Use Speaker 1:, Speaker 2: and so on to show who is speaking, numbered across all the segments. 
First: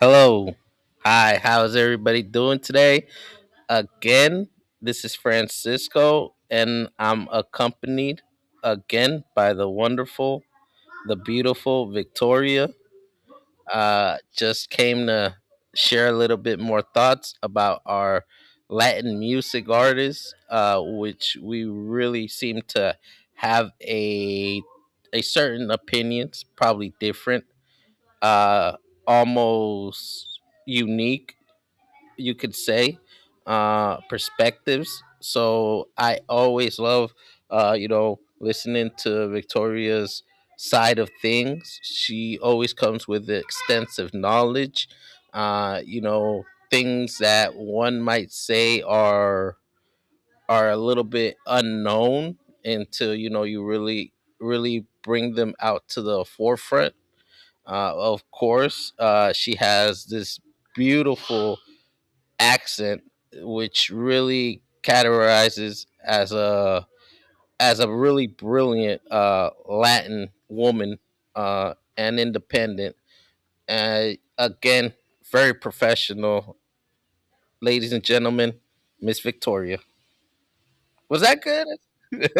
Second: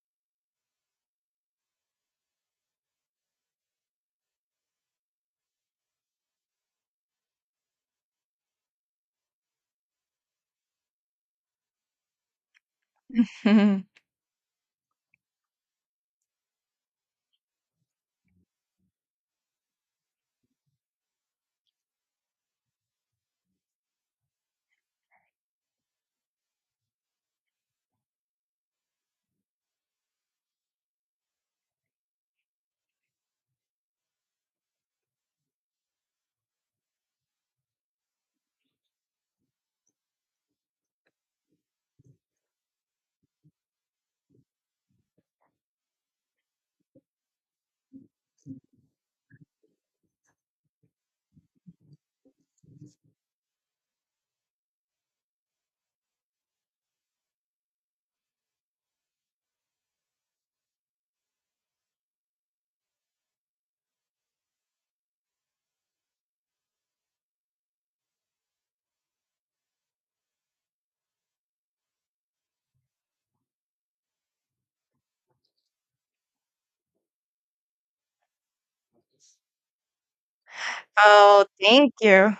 Speaker 1: Hello. Hi. How's everybody doing today? Again, this is Francisco, and I'm accompanied again by the wonderful, the beautiful Victoria. Just came to share a little bit more thoughts about our Latin music artists, which we really seem to have a certain opinions, probably different, uh, almost unique, you could say, perspectives. So I always love listening to Victoria's side of things. She always comes with extensive knowledge, uh you know things that one might say are a little bit unknown until, you really really bring them out to the forefront. Of course, she has this beautiful accent, which really categorizes as a really brilliant, Latin woman, and independent. And again, very professional. Ladies and gentlemen, Miss Victoria. Was that
Speaker 2: Oh,
Speaker 1: good?
Speaker 2: thank you.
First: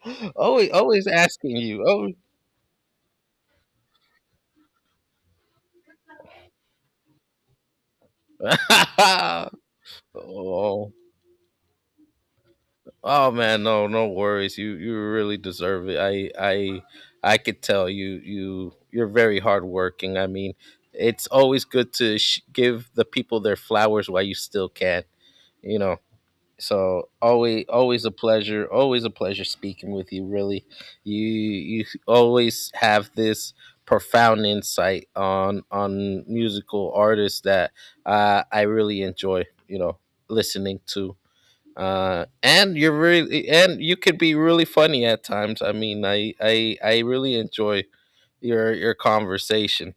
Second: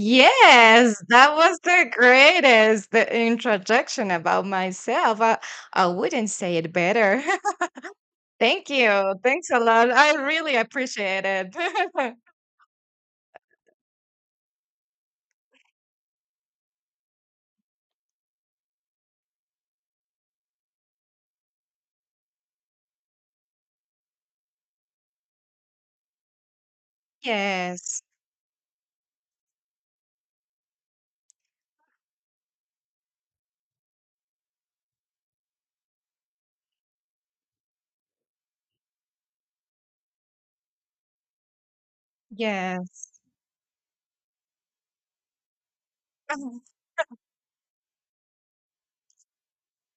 Speaker 1: always always
Speaker 2: that
Speaker 1: asking
Speaker 2: was the
Speaker 1: you.
Speaker 2: greatest the introduction about myself. I wouldn't say it better. Thank you.
Speaker 1: Oh.
Speaker 2: Thanks a lot. I really
Speaker 1: Oh.
Speaker 2: appreciate it.
Speaker 1: Oh man, no, no worries. You really deserve it. I could tell you you're very hardworking. I mean, it's always good to give the people their flowers while you still can. You know, so always
Speaker 2: Yes,
Speaker 1: always a pleasure. Always a pleasure speaking with you. Really, you always have this profound insight on musical artists that I really enjoy. You know, listening to and you're
Speaker 2: yes.
Speaker 1: really, and you could be really funny at times. I mean i i i really enjoy your conversation,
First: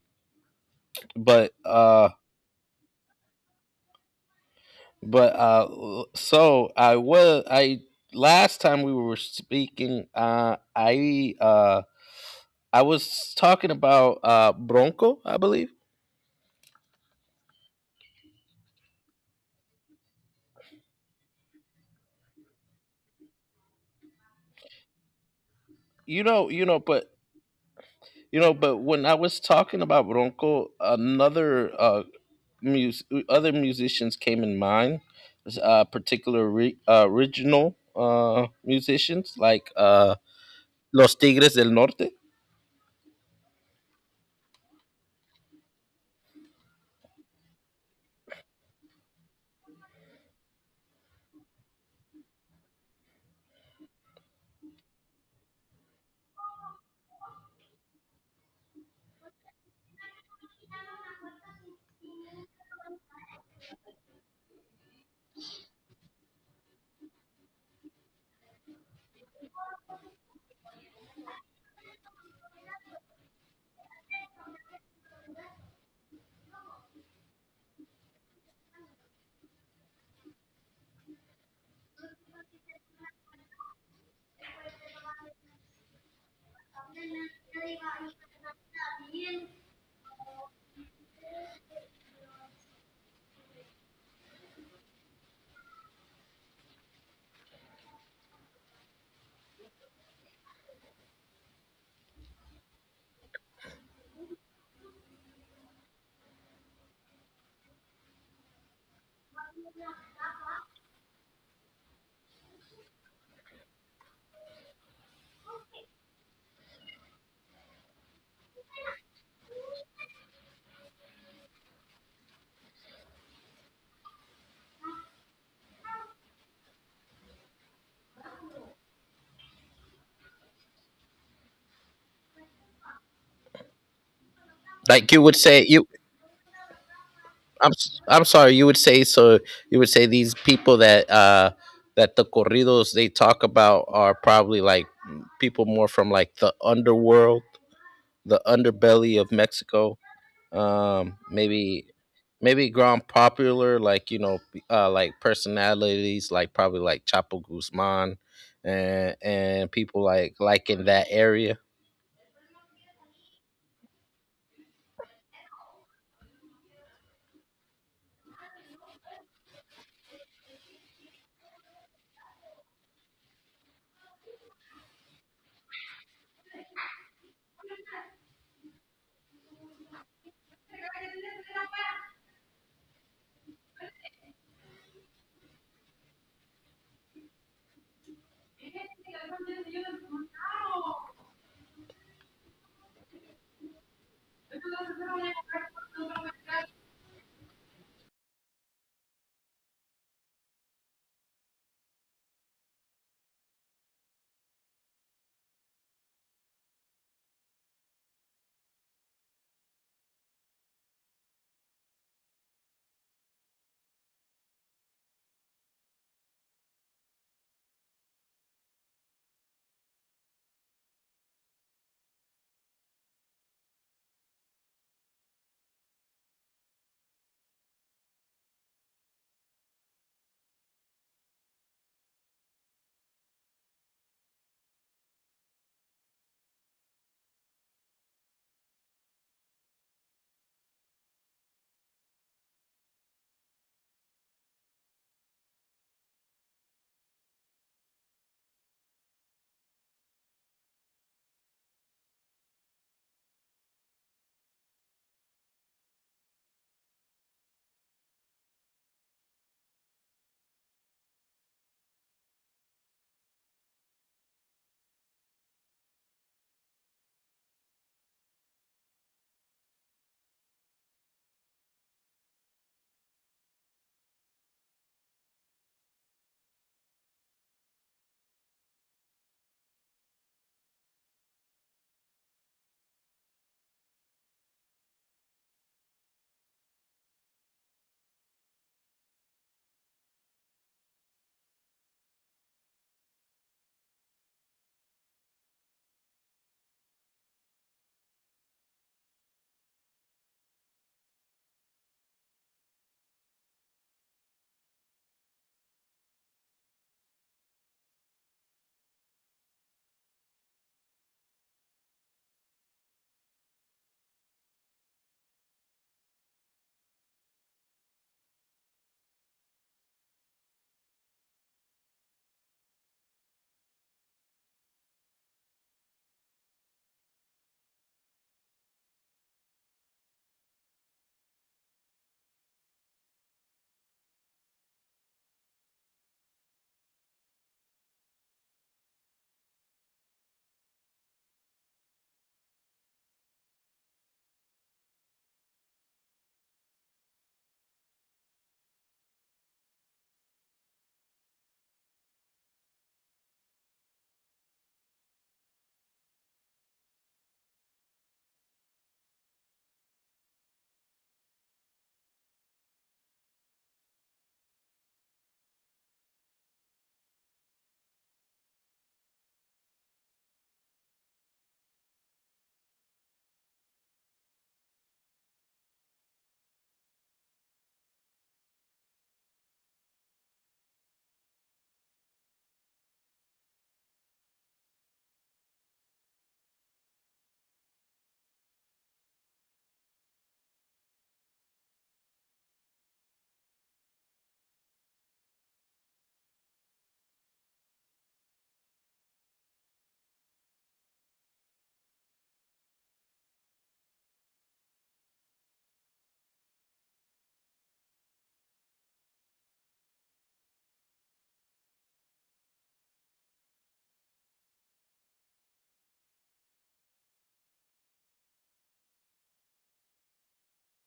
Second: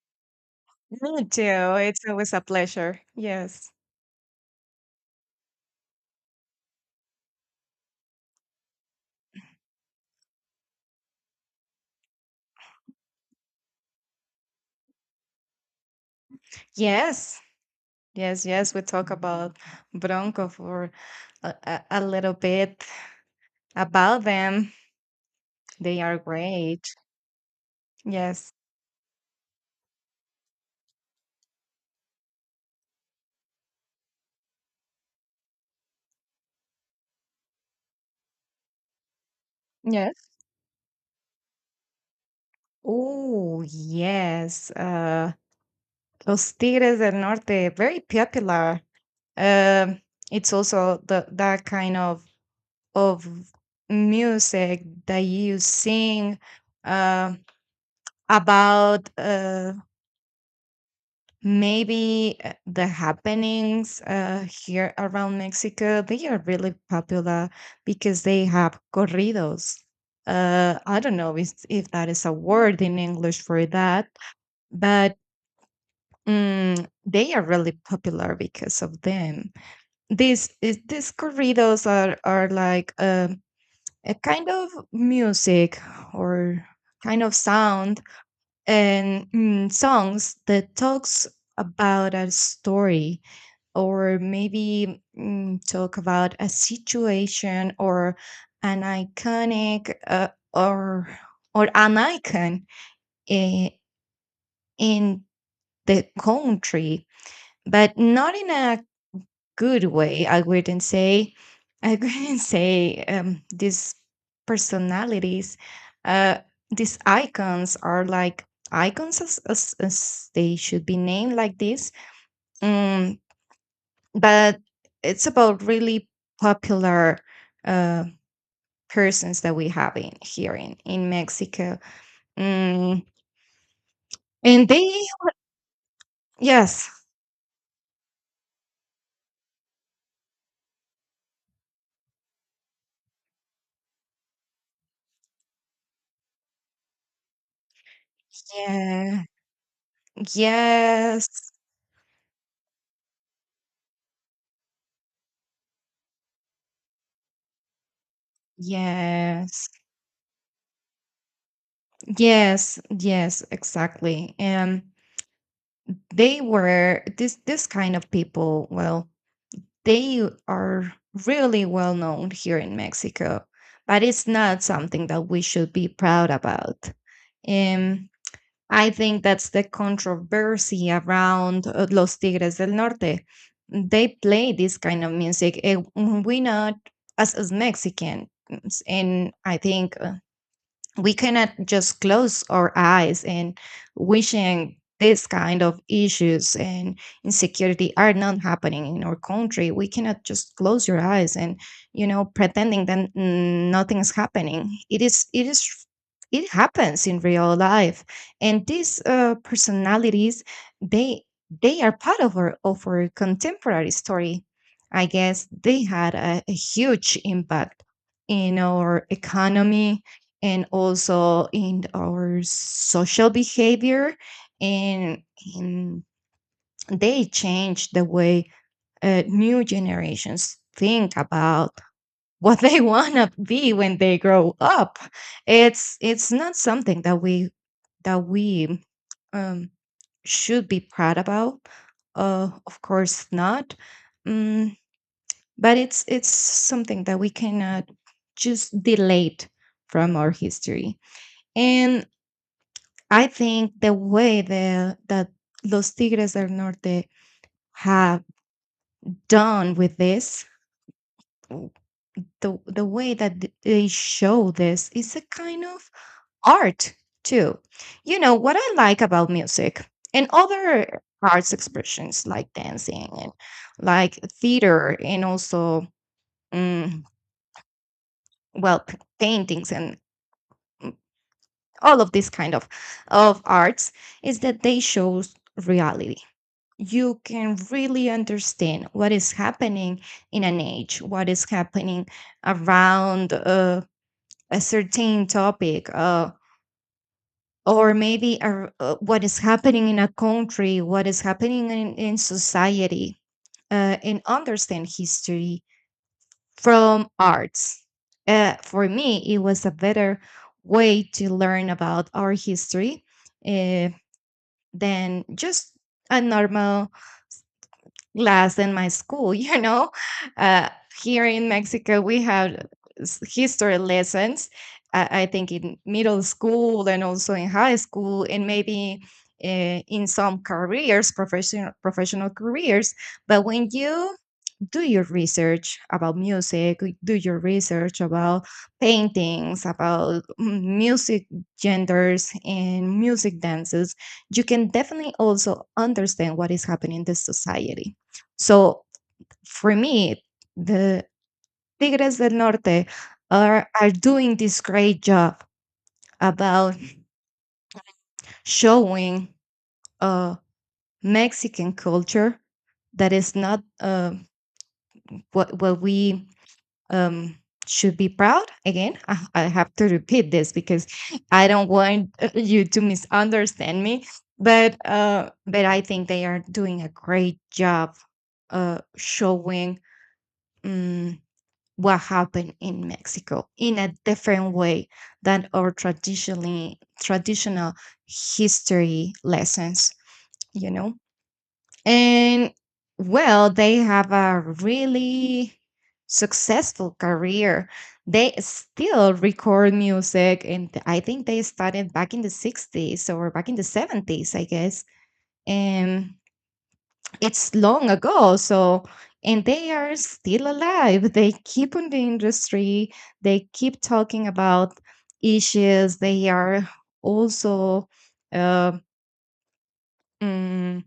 Speaker 2: Me
Speaker 1: but
Speaker 2: too. It's
Speaker 1: uh
Speaker 2: always a pleasure. Yes.
Speaker 1: but so I last time we were speaking. I was talking about Bronco, I believe.
Speaker 2: Yes. Yes, yes. We talk about Bronco for a little bit about them. They are great.
Speaker 1: But
Speaker 2: Yes.
Speaker 1: But when I was talking about Bronco, another other musicians came in mind, particular, original, musicians like,
Speaker 2: Yes.
Speaker 1: Los Tigres del Norte.
Speaker 2: Oh, yes. Los Tigres del Norte, very popular. Um, it's also the that kind of music that you sing uh, about, maybe, the happenings here around Mexico. They are really popular because they have corridos. I don't know if that is a word in English for that, but they are really popular because of them. These corridos are like a kind of music, or kind of sound, and songs that talks about a story, or maybe, talk about a situation or an iconic, or or an icon in, in the country, but not in a good way. I wouldn't say, these personalities, uh, these icons are like icons, as they should be named like this. Um, but it's about really popular, uh, persons that we have in here in Mexico. Mm, and they,
Speaker 1: Like you would say, you
Speaker 2: yes,
Speaker 1: I'm sorry, you would say so. You would say these people that, that the corridos they talk about are probably like people more from like the underworld, the underbelly
Speaker 2: yeah,
Speaker 1: of Mexico.
Speaker 2: yes,
Speaker 1: Maybe grown popular, like, like personalities like probably like Chapo guzman
Speaker 2: yes.
Speaker 1: and people like in that area.
Speaker 2: Yes, yes, exactly. And they were this kind of people. Well, they are really well known here in Mexico, but it's not something that we should be proud about. And I think that's the controversy around, Los Tigres del Norte. They play this kind of music, and we not as Mexican, and I think, we cannot just close our eyes and wishing this kind of issues and insecurity are not happening in our country. We cannot just close your eyes and pretending that, nothing is happening. It happens in real life, and these, personalities, they they are part of our contemporary story. I guess they had a huge impact in our economy and also in our social behavior, and, and they change the way, new generations think about what they want to be when they grow up. It's not something that we um, should be proud about. Of course not. mm, but it's something that we cannot just delete from our history. And I think the way, the that Los Tigres del Norte have done with this, w- the way that they show this is a kind of art too. You know what I like about music and other arts expressions, like dancing and like theater, and also, mm, well, paintings and, mm, all of this kind of arts is that they shows reality. You can really understand what is happening in an age, what is happening around, a certain topic, or maybe what is happening in a country, what is happening in society, and understand history from arts. For me, it was a better way to learn about our history, uh, than just a normal class in my school, uh, Here in Mexico we have history lessons, I think in middle school and also in high school, and maybe, in some careers, professional careers. But when you do your research about music, like, do your research about paintings, about, music genders and music dances, you can definitely also understand what is happening in the society. So for me, the Tigres del Norte are doing this great job about showing, uh, Mexican culture that is not, what, we, um, should be proud. Again, I have to repeat this because I don't want, you to misunderstand me. But I think they are doing a great job, showing, um, what happened in Mexico in a different way than our traditional history lessons. You know. And well, they have a really successful career. They still record music, and I think they started back in the 60s or back in the 70s, I guess. And it's long ago. So, and they are still alive. They keep on the industry, they keep talking about issues. They are also, uh, mm,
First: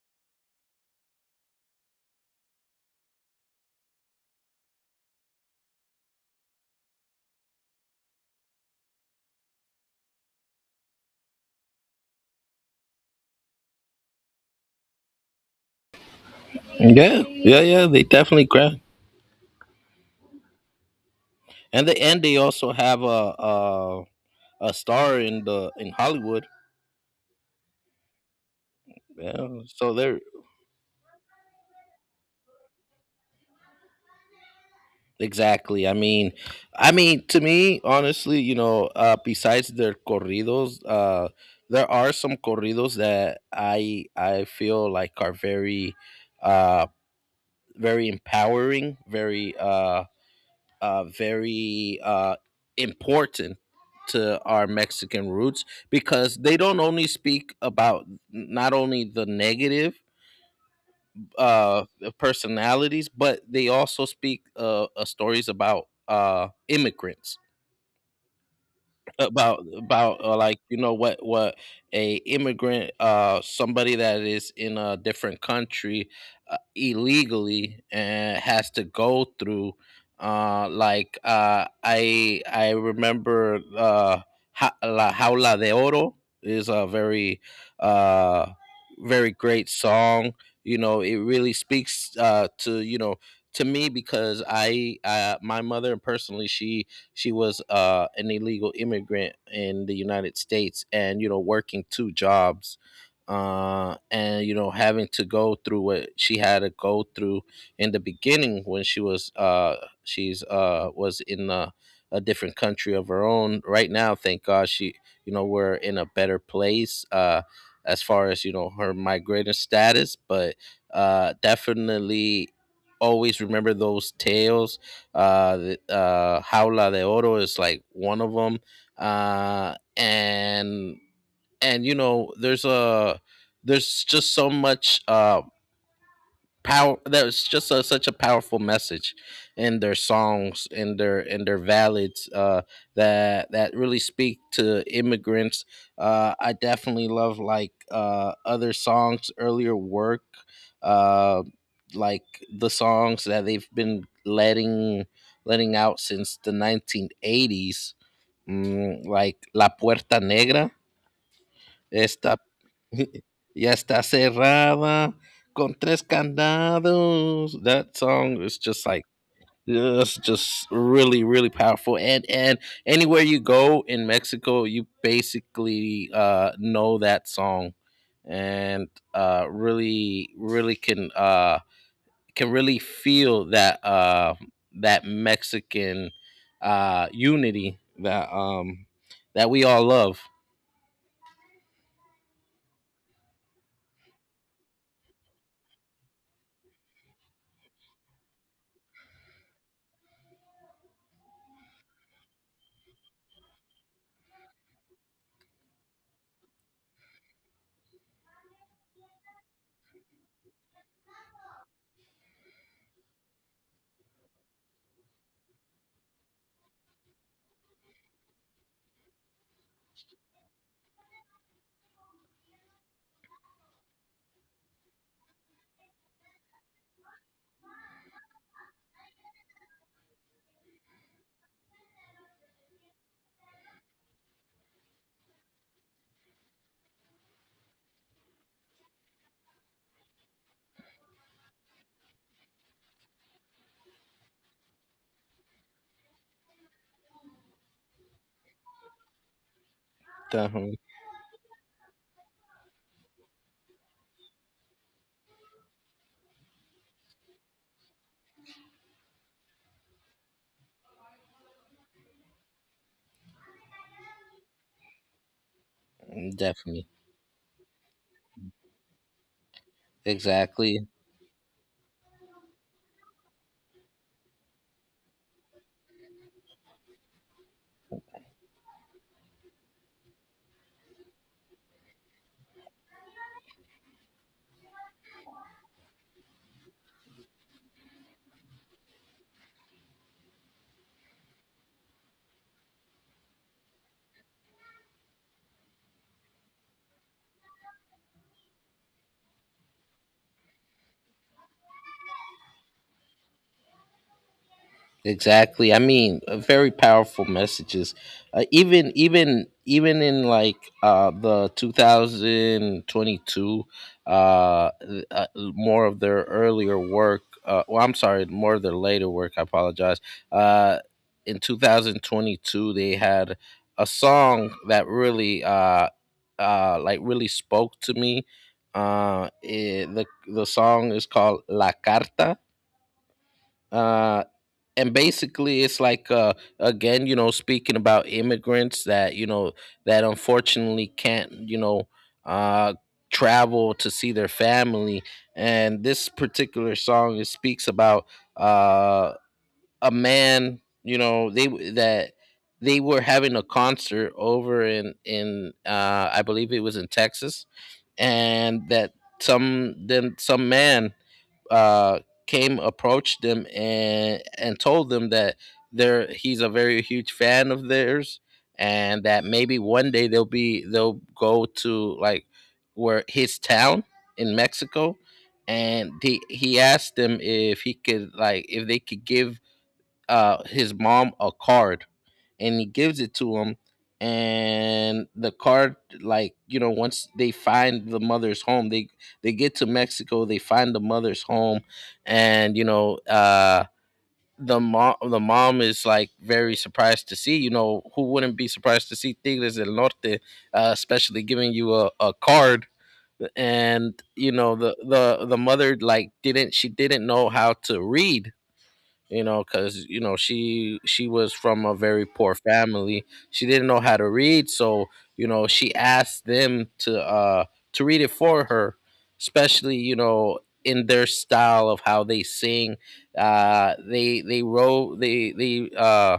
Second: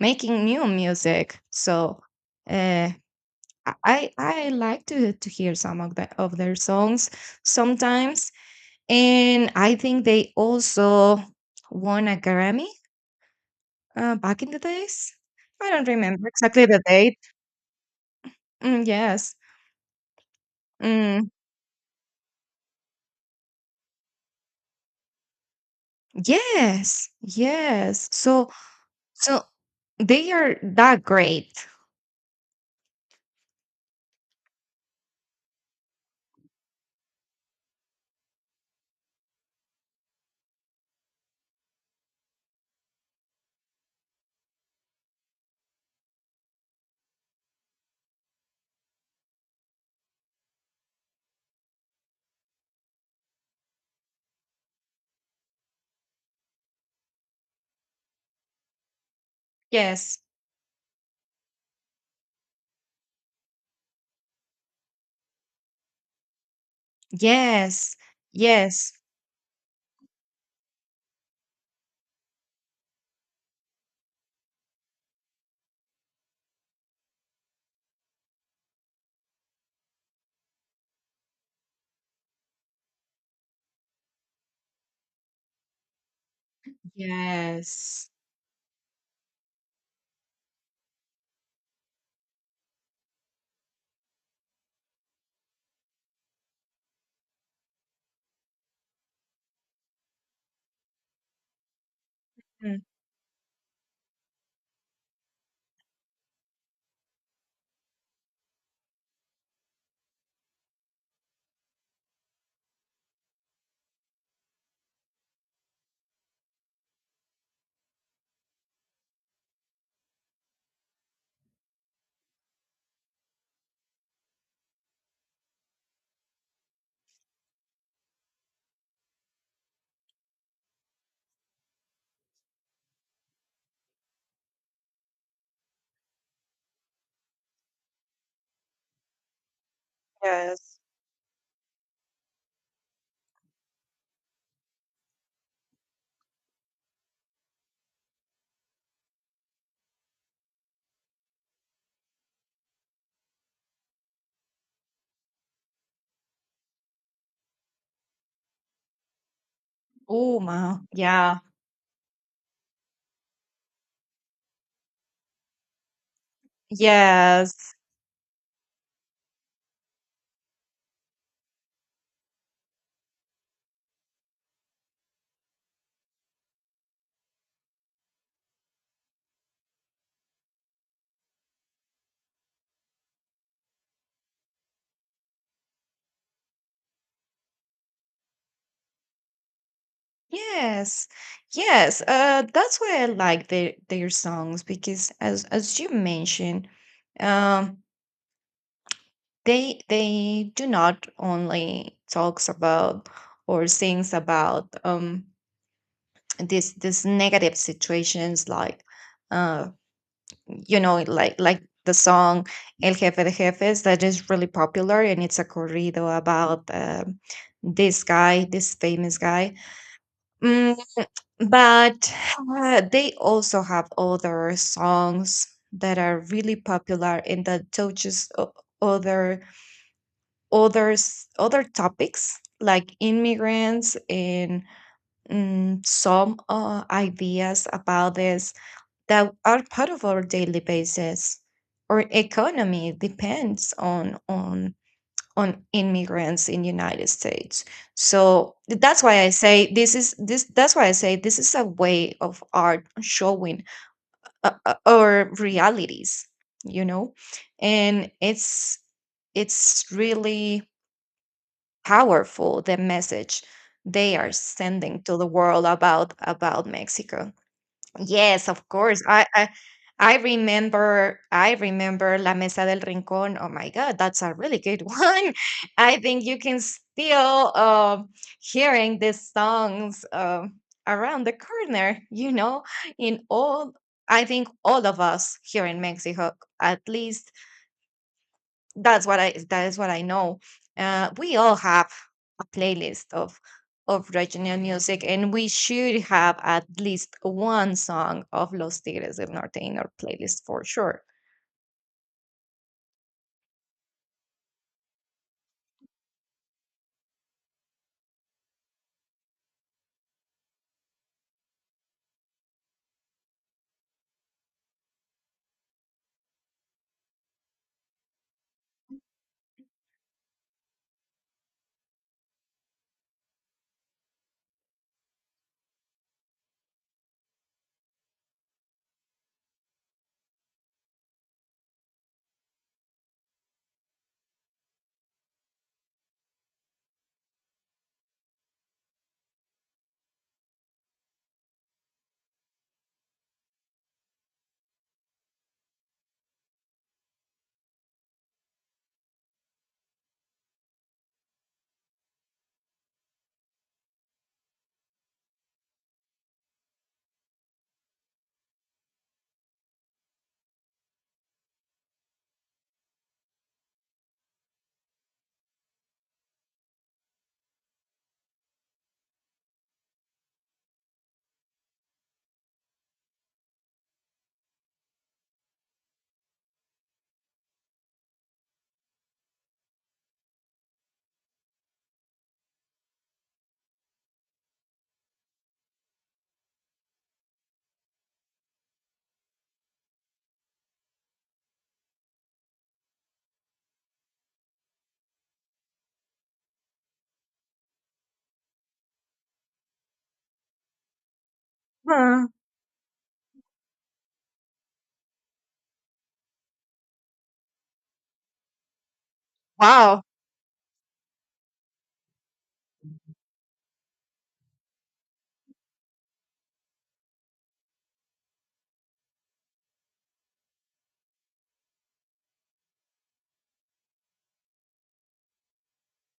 Speaker 2: making new music. So, uh, I I like to hear some of their songs sometimes, and I think they also won a Grammy, back in the days. I don't remember exactly the date.
Speaker 1: Yeah, yeah, yeah, they definitely grab,
Speaker 2: Mm, yes. Mm,
Speaker 1: and they also have a star in the in Hollywood.
Speaker 2: yes, yes. So
Speaker 1: Yeah, so they're
Speaker 2: they are that great.
Speaker 1: exactly. I mean, to me, honestly, you know, besides their corridos, there are some corridos that I feel like are very, uh, very empowering, very, very, important to our Mexican roots, because they don't only speak about, not only the negative,
Speaker 2: Yes,
Speaker 1: uh personalities, but they also speak, stories about immigrants,
Speaker 2: yes, yes,
Speaker 1: about like, you know, what a immigrant, somebody that is in a different country, illegally, and has to go through, like I remember, la jaula de oro is a very,
Speaker 2: yes,
Speaker 1: uh very great song. You know, it really speaks, to, you know, to me, because I my mother personally, she was, an illegal immigrant in the United States, and you know, working two jobs,
Speaker 2: mm,
Speaker 1: and you know, having to go through what she had to go through in the beginning when she was, she's was in a different country of her own. Right now, thank God, she, you know, we're in a better place. As far as you know her migrator status, but definitely always remember those tales. Jaula de Oro is like one of them. Uh, and and you know, there's a, there's just so much power. That was just a, such a powerful message in their songs,
Speaker 2: yes.
Speaker 1: in their ballads, that really speak to immigrants. I definitely love like, other songs, earlier work, uh like the songs that they've been letting out since the 1980s, mm, like la puerta
Speaker 2: Oh
Speaker 1: negra
Speaker 2: my, yeah,
Speaker 1: esta Ya está cerrada con tres candados.
Speaker 2: yes.
Speaker 1: That song is just like, it's just really really powerful, and anywhere you go in Mexico you basically know that song. And really really can, can really feel that, that Mexican, unity that um that we all love.
Speaker 2: Yes, yes. That's why I like their songs because, as you mentioned, um, they do not only talks about or sings about, this negative situations, like, uh like the song El Jefe de Jefes, that is really popular, and it's a corrido about, this famous guy. Mm, But they also have other songs that are really popular and that touches other other topics, like immigrants and, some, ideas about this that are part of our daily basis. Our economy depends on immigrants in United States. So that's why I say this is, this that's
Speaker 1: Definitely.
Speaker 2: why I say this is a way of art showing, our realities, you know? And it's really powerful, the message they are sending to the world about
Speaker 1: Definitely.
Speaker 2: Mexico. Yes, of course. I I
Speaker 1: Exactly.
Speaker 2: remember, I remember La Mesa del Rincón. Oh my God, that's a really good one. I think you can still, hearing these songs, around the corner, you know, in all I think all of us here in Mexico, at least that's what I, that is what I know. We all have a playlist of regional music, and we should have at least one song of Los Tigres del Norte in our playlist for sure.
Speaker 1: Exactly. I mean, very powerful messages. Even in like the 2022, more of their earlier work, well I'm sorry, more of their later work, I apologize. Uh in 2022 they had a song that really, like really spoke to me. Uh it, the the song is called La Carta. Uh and basically it's like, again, you know, speaking about immigrants that, you know, that unfortunately can't, you know, uh travel to see their family. And this particular song, it speaks about uh a man. You know, that they were having a concert over in I believe it was in Texas, and that some, then some man, uh, came, approached them and told them that they're he's a very huge fan of theirs, and that maybe one day they'll be they'll go to like where his town in Mexico. And he asked them if he could like, if they could give his mom a card. And he gives it to him. And the car, like you know, once they find the mother's home, they get to Mexico, they find the mother's home. And you know the mom, is like very surprised to see, you know, who wouldn't be surprised to see Tigres del Norte, especially giving you a
Speaker 2: Huh.
Speaker 1: card. And you know, the mother like, didn't she didn't know how to read, you know, because, you
Speaker 2: Wow.
Speaker 1: know, she was from a very poor family. She didn't know how to read, so, you know, she asked them to, to read it for her, especially, you know, in their style of how they sing. uh they they wrote they they uh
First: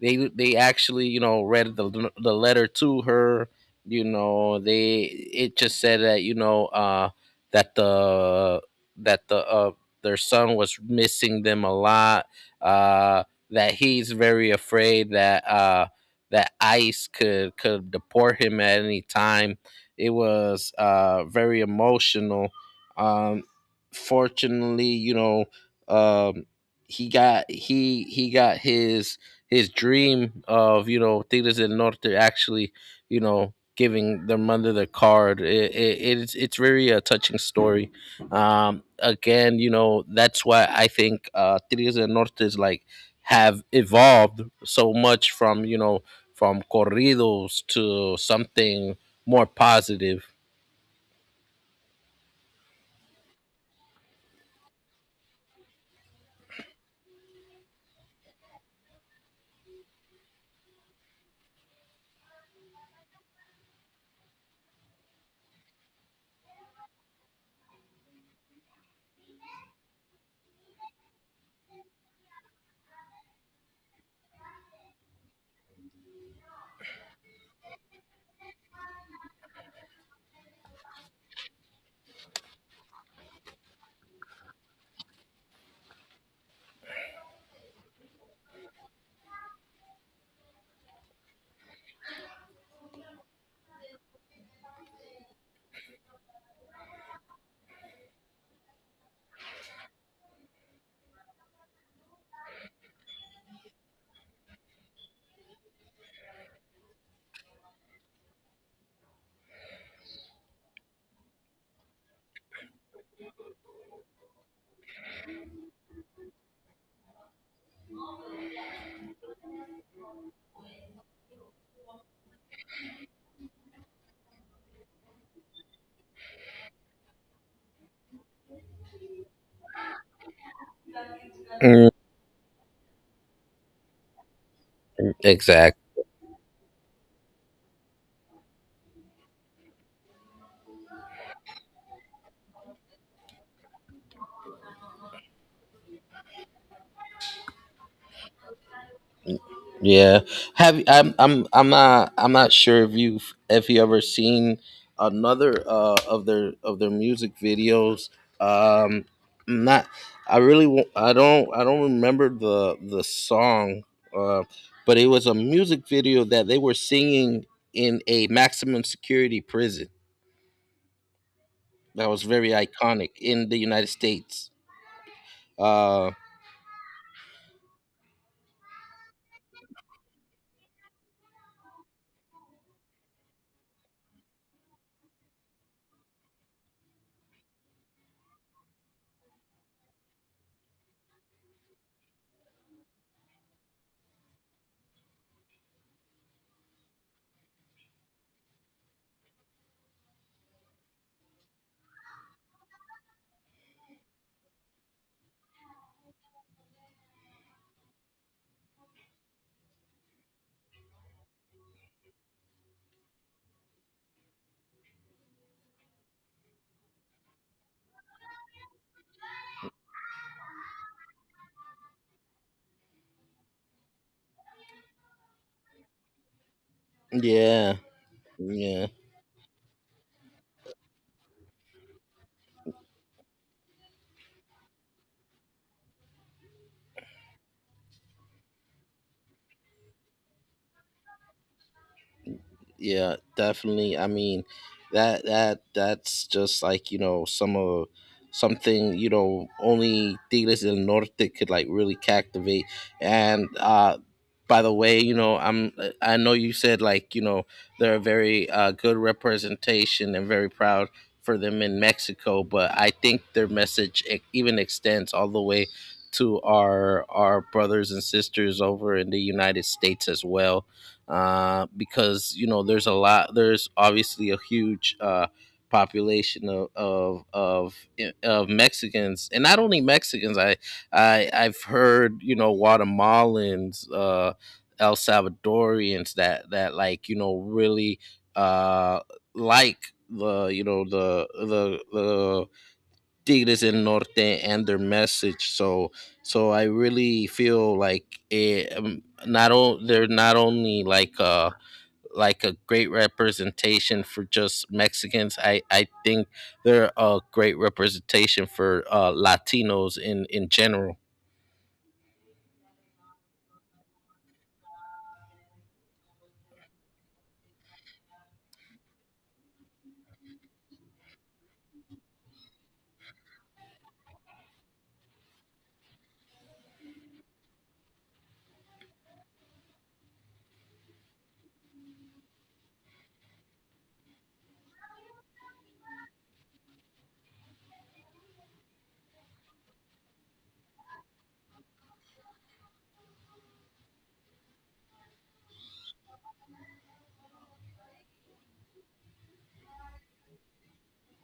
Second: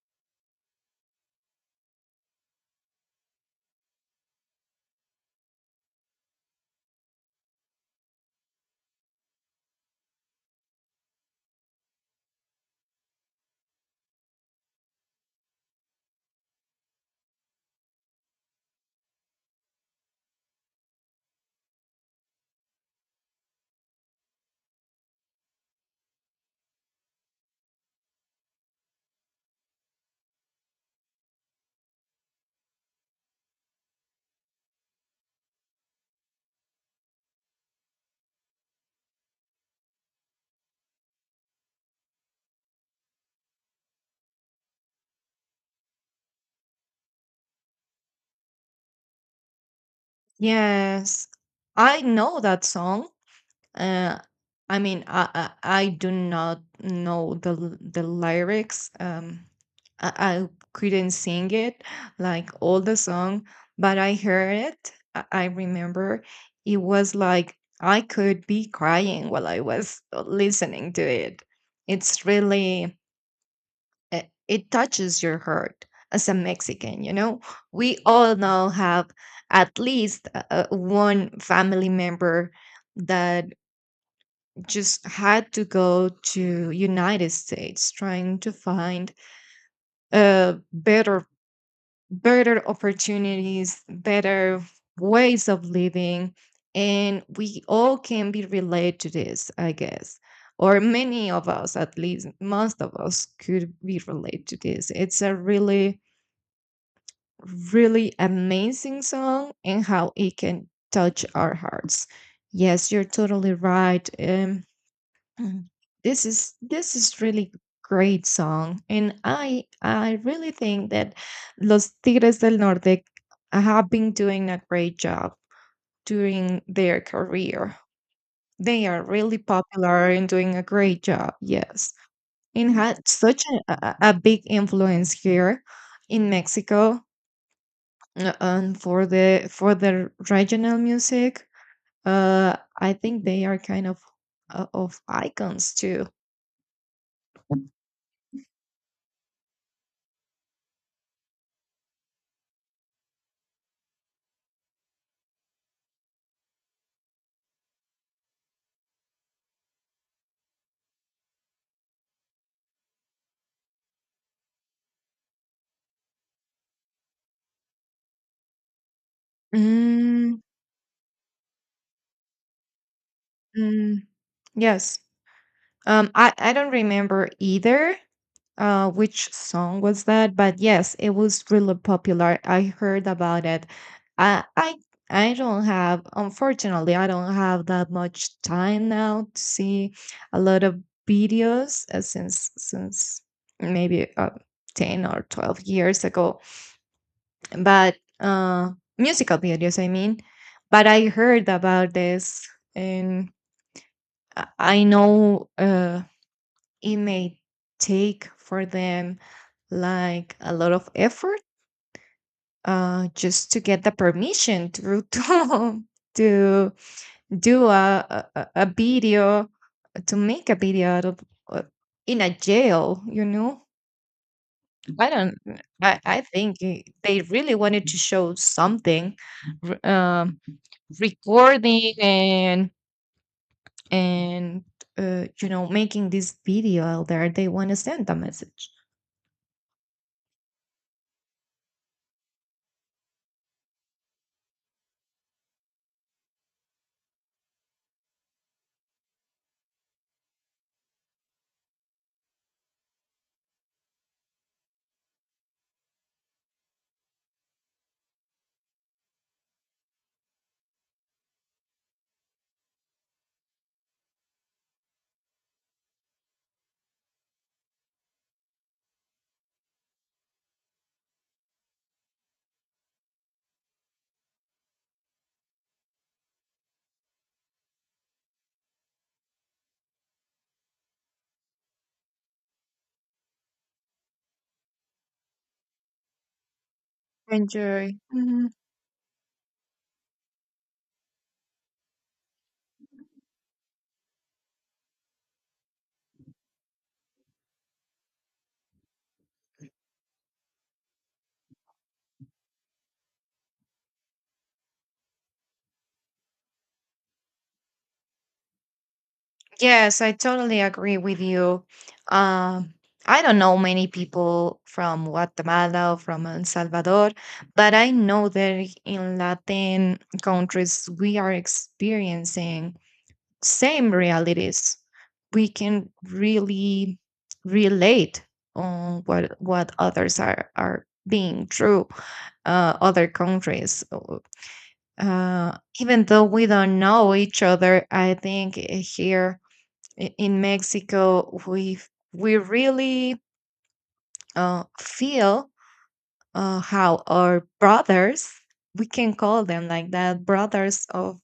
Speaker 1: they actually, you know, read the letter to her. You know, they it just said that, you know, that the, that the uh their son was missing them a lot. Uh that he's very afraid that, that ICE could deport him at any time. It was very emotional. Um Fortunately, you know, um he got, he got his dream of, you know, Tigres del Norte actually, you know, giving their mother the card. It's very a touching story. Again, you know, that's why I think, Tigres del Norte is like, have evolved so much from, you know, from corridos to something more positive.
Speaker 2: Yes. I know that song. Uh, I mean, I I do not know the the lyrics. I, I couldn't sing it like all the song, but I heard it. I remember it was like, I could be crying while I was listening to it. It's really, it touches your heart as a Mexican, you know? We all now have at least, one family member that just had to go to United States trying to find, uh, better better opportunities, better ways of living, and we all can be related to this, I guess. Or many of us, at least most of us, could be related to this. It's a really, really amazing song and how it can touch our hearts. Yes, you're totally right. Mm, this is really great song, and I really think that Los Tigres del Norte have been doing a great job during their career. They are really popular and doing a great job.
Speaker 1: Mm,
Speaker 2: Yes, and had such a big influence here
Speaker 1: exactly.
Speaker 2: in Mexico, and for the, for the regional music, I think they are kind of, of icons too.
Speaker 1: Yeah. Have, I'm not sure if you, if you ever seen another, of their, of their music videos. Um I'm not I really I don't remember the song, uh but it was a music video that they were singing in a maximum security prison
Speaker 2: Mm,
Speaker 1: that was very iconic in the United
Speaker 2: mm,
Speaker 1: States.
Speaker 2: yes.
Speaker 1: Uh
Speaker 2: I don't remember either which song was that, but yes, it was really popular, I heard about it. I i i don't have unfortunately i don't have that much time now to see a lot of videos, since, maybe, 10 or 12 years ago, but, musical videos, I mean, but I heard about this, and I know, it may take for them like a lot of effort, just to get the permission through, Tom, to do a video, to make a video out of uh, in a jail, you know? I don't, I think they really
Speaker 1: yeah,
Speaker 2: wanted to show
Speaker 1: yeah.
Speaker 2: something, r- um, recording and making this video out there. They want to send a message.
Speaker 1: Yeah, definitely, I mean, that's just like, you know, some of, something, you know, only Tigres del Norte could like really captivate. And by the way, you know, I know you said like, you know, they're a very, good representation and very proud for them in Mexico. But I think their message, even extends all the way to our brothers and sisters over in the United States as well, because you know there's a lot, there's obviously a huge, population of of, of Mexicans. And not only Mexicans, I I've heard, you know, Guatemalans, El Salvadorians that like, you know,
Speaker 2: Enjoy.
Speaker 1: really, uh, like the, you know, the Tigres del Norte and their message. So I really feel like it not o- they're not only like, like a great representation for just Mexicans. I think they're a great representation for, Latinos
Speaker 2: Yes, I
Speaker 1: in
Speaker 2: totally
Speaker 1: general.
Speaker 2: agree with you. Um, I don't know many people from Guatemala or from El Salvador, but I know that in Latin countries we are experiencing same realities. We can really relate on what others are being through, other countries. Even though we don't know each other, I think, here, in Mexico, we really, feel, how our brothers, we can call them like that, brothers of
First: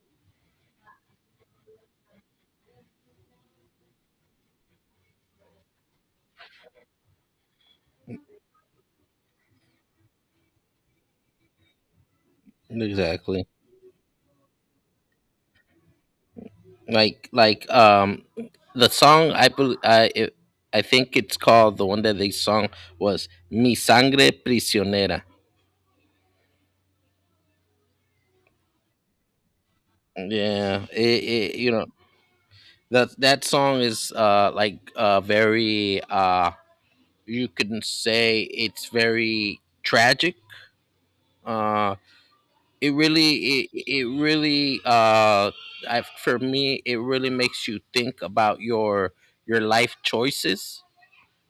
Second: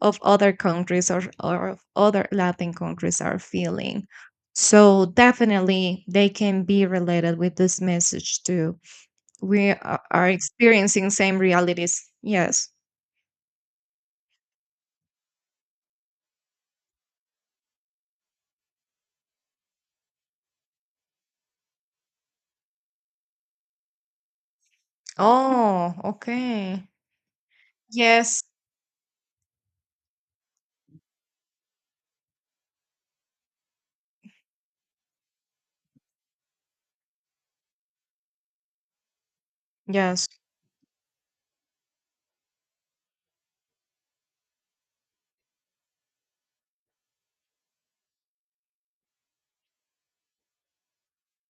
Speaker 2: of other countries or, of other Latin countries are feeling. So definitely, they can be related with this message too. We are experiencing same realities. Yes.
Speaker 1: Exactly. Like the song I think it's called, the one that they sung was Mi Sangre Prisionera.
Speaker 2: Oh, okay. Yes.
Speaker 1: Yeah, it, you know, that that song is, like, very, you can say it's very
Speaker 2: Yes.
Speaker 1: tragic, uh it really, for me, it really makes you think about your life choices,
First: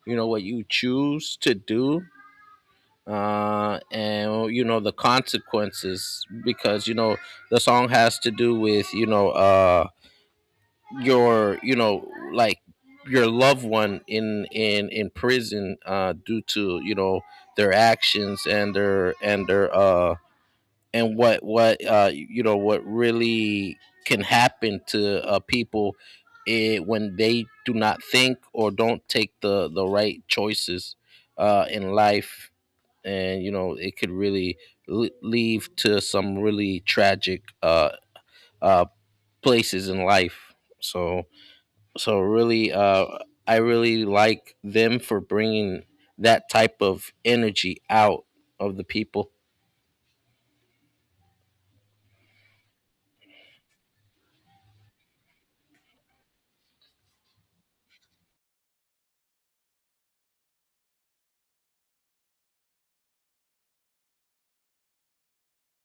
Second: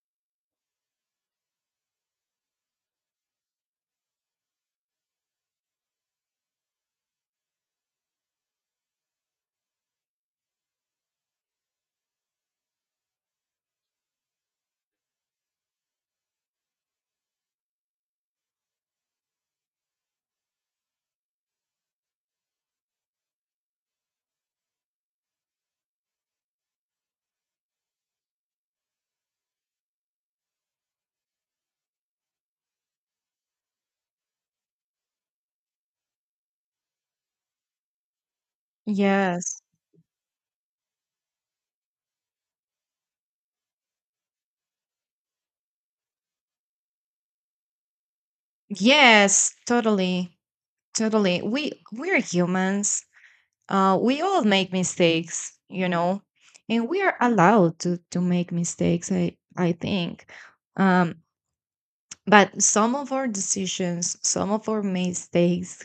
Speaker 1: you know, what you choose to do, and you know the consequences, because you know, the song has to do with, you know, your, you know, like your loved one in prison, due to, you know, their actions, and their, and what, you know, what really can happen to, people, when they do not think or don't take the right choices in life. And you know it could really leave to some really tragic, uh
Speaker 2: Yes.
Speaker 1: places in life. So really, I really like them for bringing that type of energy out of the people.
Speaker 2: Yes, totally. Totally. We we're humans. We all make mistakes, you know, and we are allowed to make mistakes. I think. Um, but some of our decisions, some of our mistakes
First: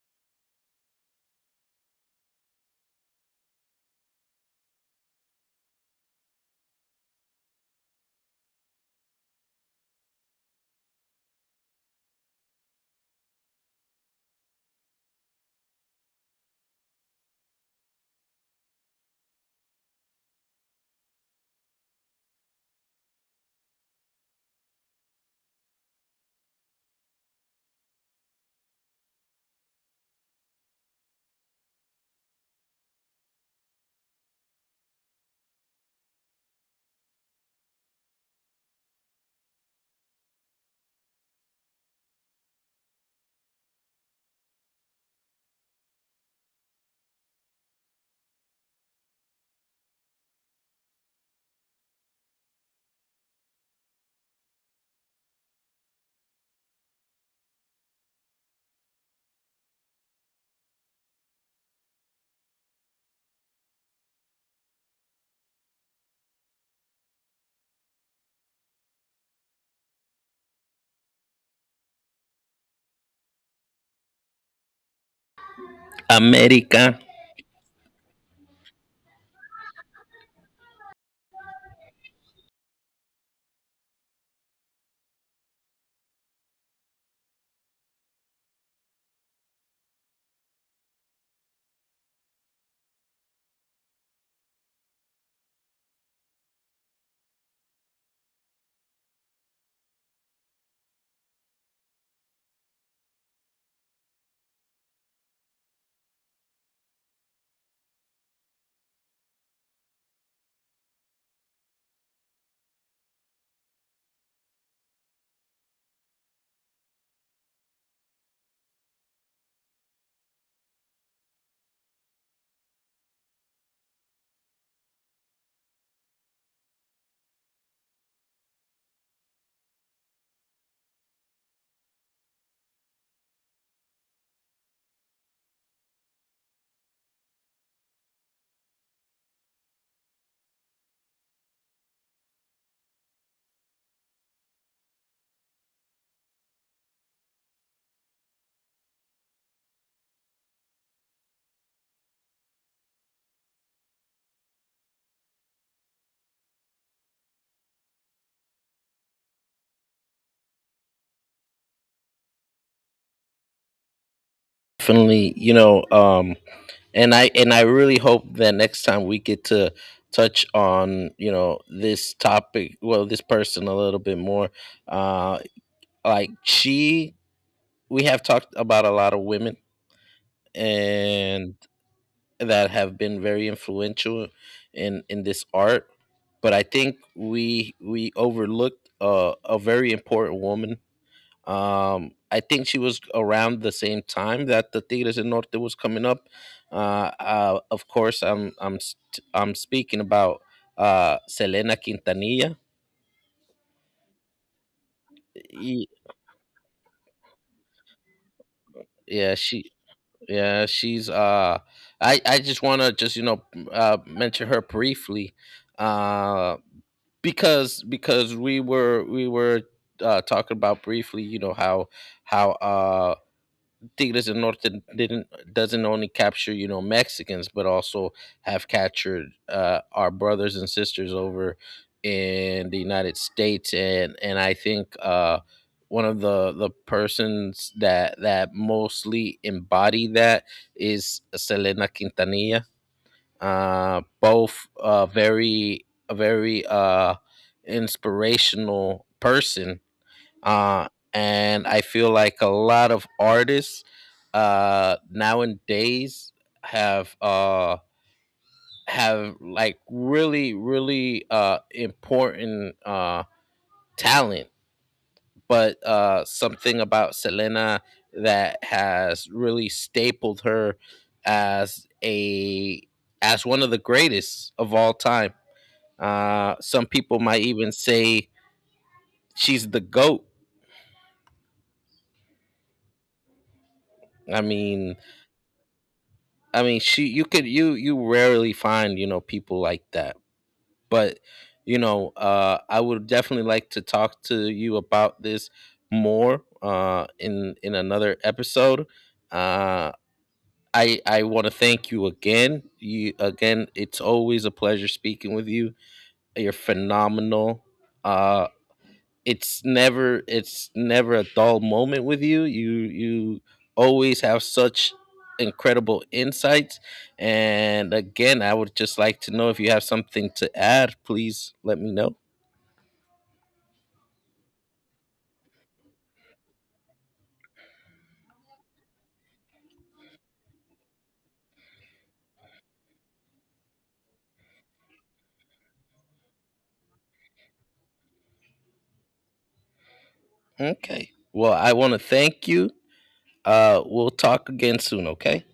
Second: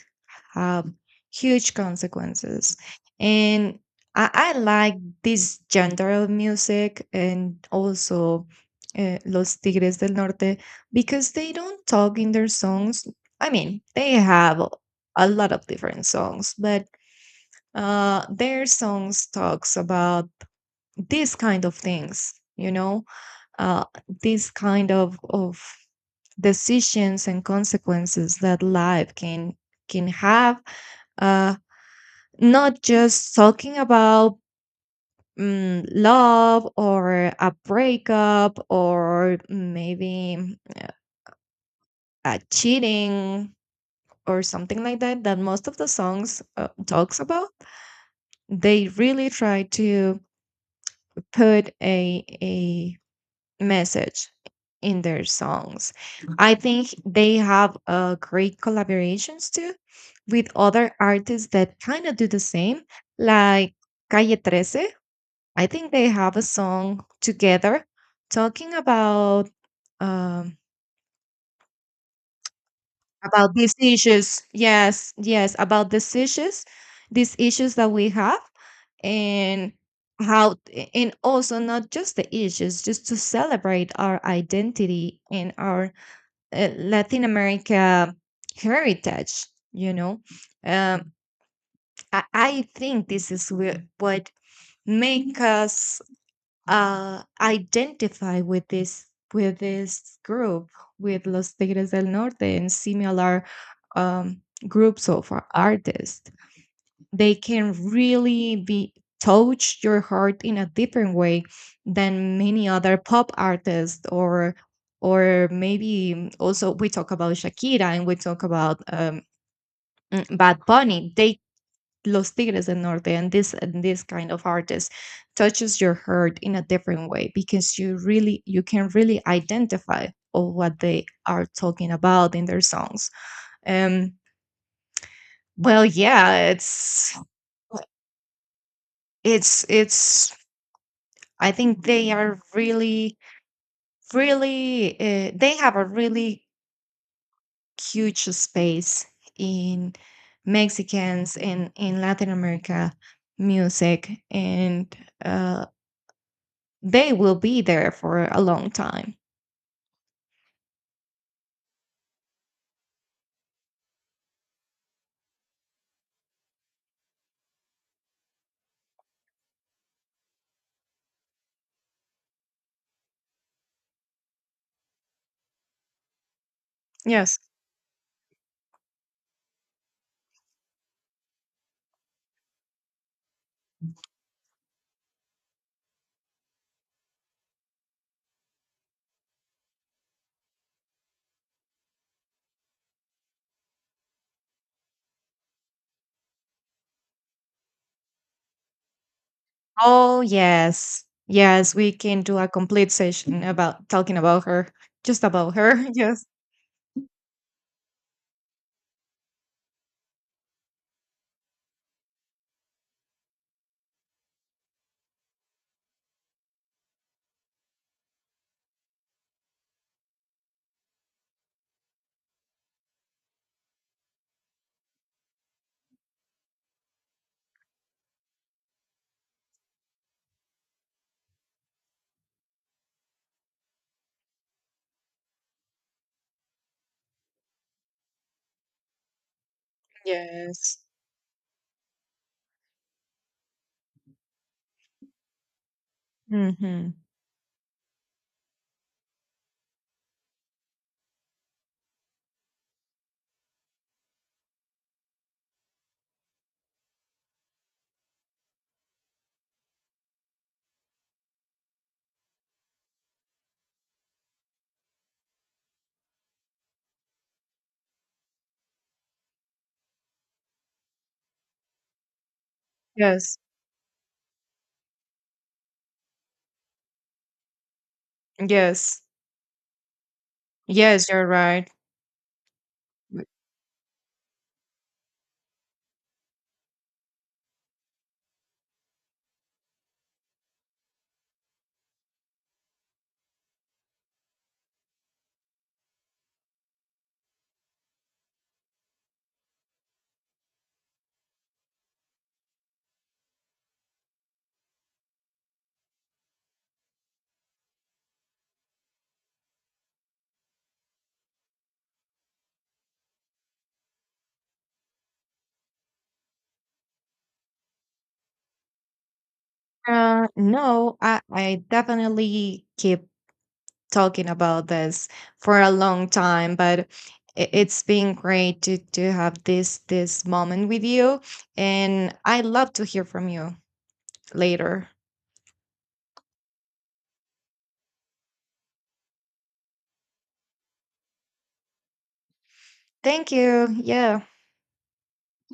Speaker 2: have huge consequences. And I like this genre of music and also, Los Tigres del Norte, because they don't talk in their songs. I mean, they have a lot of different songs, but, their songs talks about these kind of things, you know, uh, these kind of decisions and consequences that life can have, uh, not just talking about, love or a breakup, or maybe, a cheating or something like that, that most of the songs, talks about. They really try to put a message in their songs. I think they have, great collaborations too, with other artists that kind of do the same, like Calle 13. I think they have a song together talking about, um, about these issues. Yes, yes, about
Speaker 1: America,
Speaker 2: these issues that we have, and how, and also not just the issues, just to celebrate our identity and our, Latin America heritage, you know. Um, I think this is what make us, identify with this, group, with Los Tigres del Norte and similar, um, groups of, artists. They can really be, touch your heart in a different way than many other pop artists, or, maybe also we talk about Shakira, and we talk about, Bad Bunny. They, Los Tigres del Norte and this, and this kind of artist, touches your heart in a different way, because you really, you can really identify of what they are talking about in their songs. Um, well, yeah, it's I think they are really, really, they have a really huge space in Mexicans and in Latin America music, and, uh, they will be there for a long time.
Speaker 1: definitely. You know, and I and I really hope that next time we get to touch on, you know, this topic, well, this person a little bit more, uh like she,
Speaker 2: Yes.
Speaker 1: we have talked about a lot of women, and that have been very influential in this art. But I think we, overlooked, a very important woman. I think she was around the same time that the theaters in Norte was coming up. Of course, I'm speaking
Speaker 2: Oh
Speaker 1: about,
Speaker 2: yes. Yes,
Speaker 1: Selena
Speaker 2: we can do a
Speaker 1: Quintanilla.
Speaker 2: complete session about talking about her. Just about her.
Speaker 1: Y-
Speaker 2: Yes.
Speaker 1: Yeah, she yeah, she's, I just want to just, you know, mention her briefly, uh, because we were, talking about briefly, you know, how how uh. Tigres del Norte didn't doesn't only capture, you know, Mexicans, but also have captured, our brothers and sisters over in the United States. And I think, one of the persons that that mostly embody that
Speaker 2: Yes.
Speaker 1: is Selena Quintanilla. Both, very a very,
Speaker 2: Mm-hmm.
Speaker 1: inspirational person, uh, and I feel like a lot of artists, nowadays have, have like really really, important, talent. But, something about Selena that has really stapled her as a,
Speaker 2: Yes.
Speaker 1: as one of the greatest of all time. Some people might even say
Speaker 2: Yes.
Speaker 1: she's the goat.
Speaker 2: Yes, you're right. W-
Speaker 1: I mean, I mean, she, you could, you rarely find, you know, people like that. But you know, I would definitely like to talk to you about this more, in another episode. Uh, I want to thank you again. You again, it's always a pleasure speaking with you. You're phenomenal. Uh, it's never, it's never a dull moment with you. You always have such incredible insights. And again, I would just like to know if you have something to add,
Speaker 2: No, I,
Speaker 1: please
Speaker 2: I
Speaker 1: let me know.
Speaker 2: definitely keep talking about this for a long time, but it's been great to have this moment with you. And I love to hear from you later.
Speaker 1: Okay. Well, I want to thank you.
Speaker 2: Thank you.
Speaker 1: We'll
Speaker 2: Yeah.
Speaker 1: talk again soon, okay?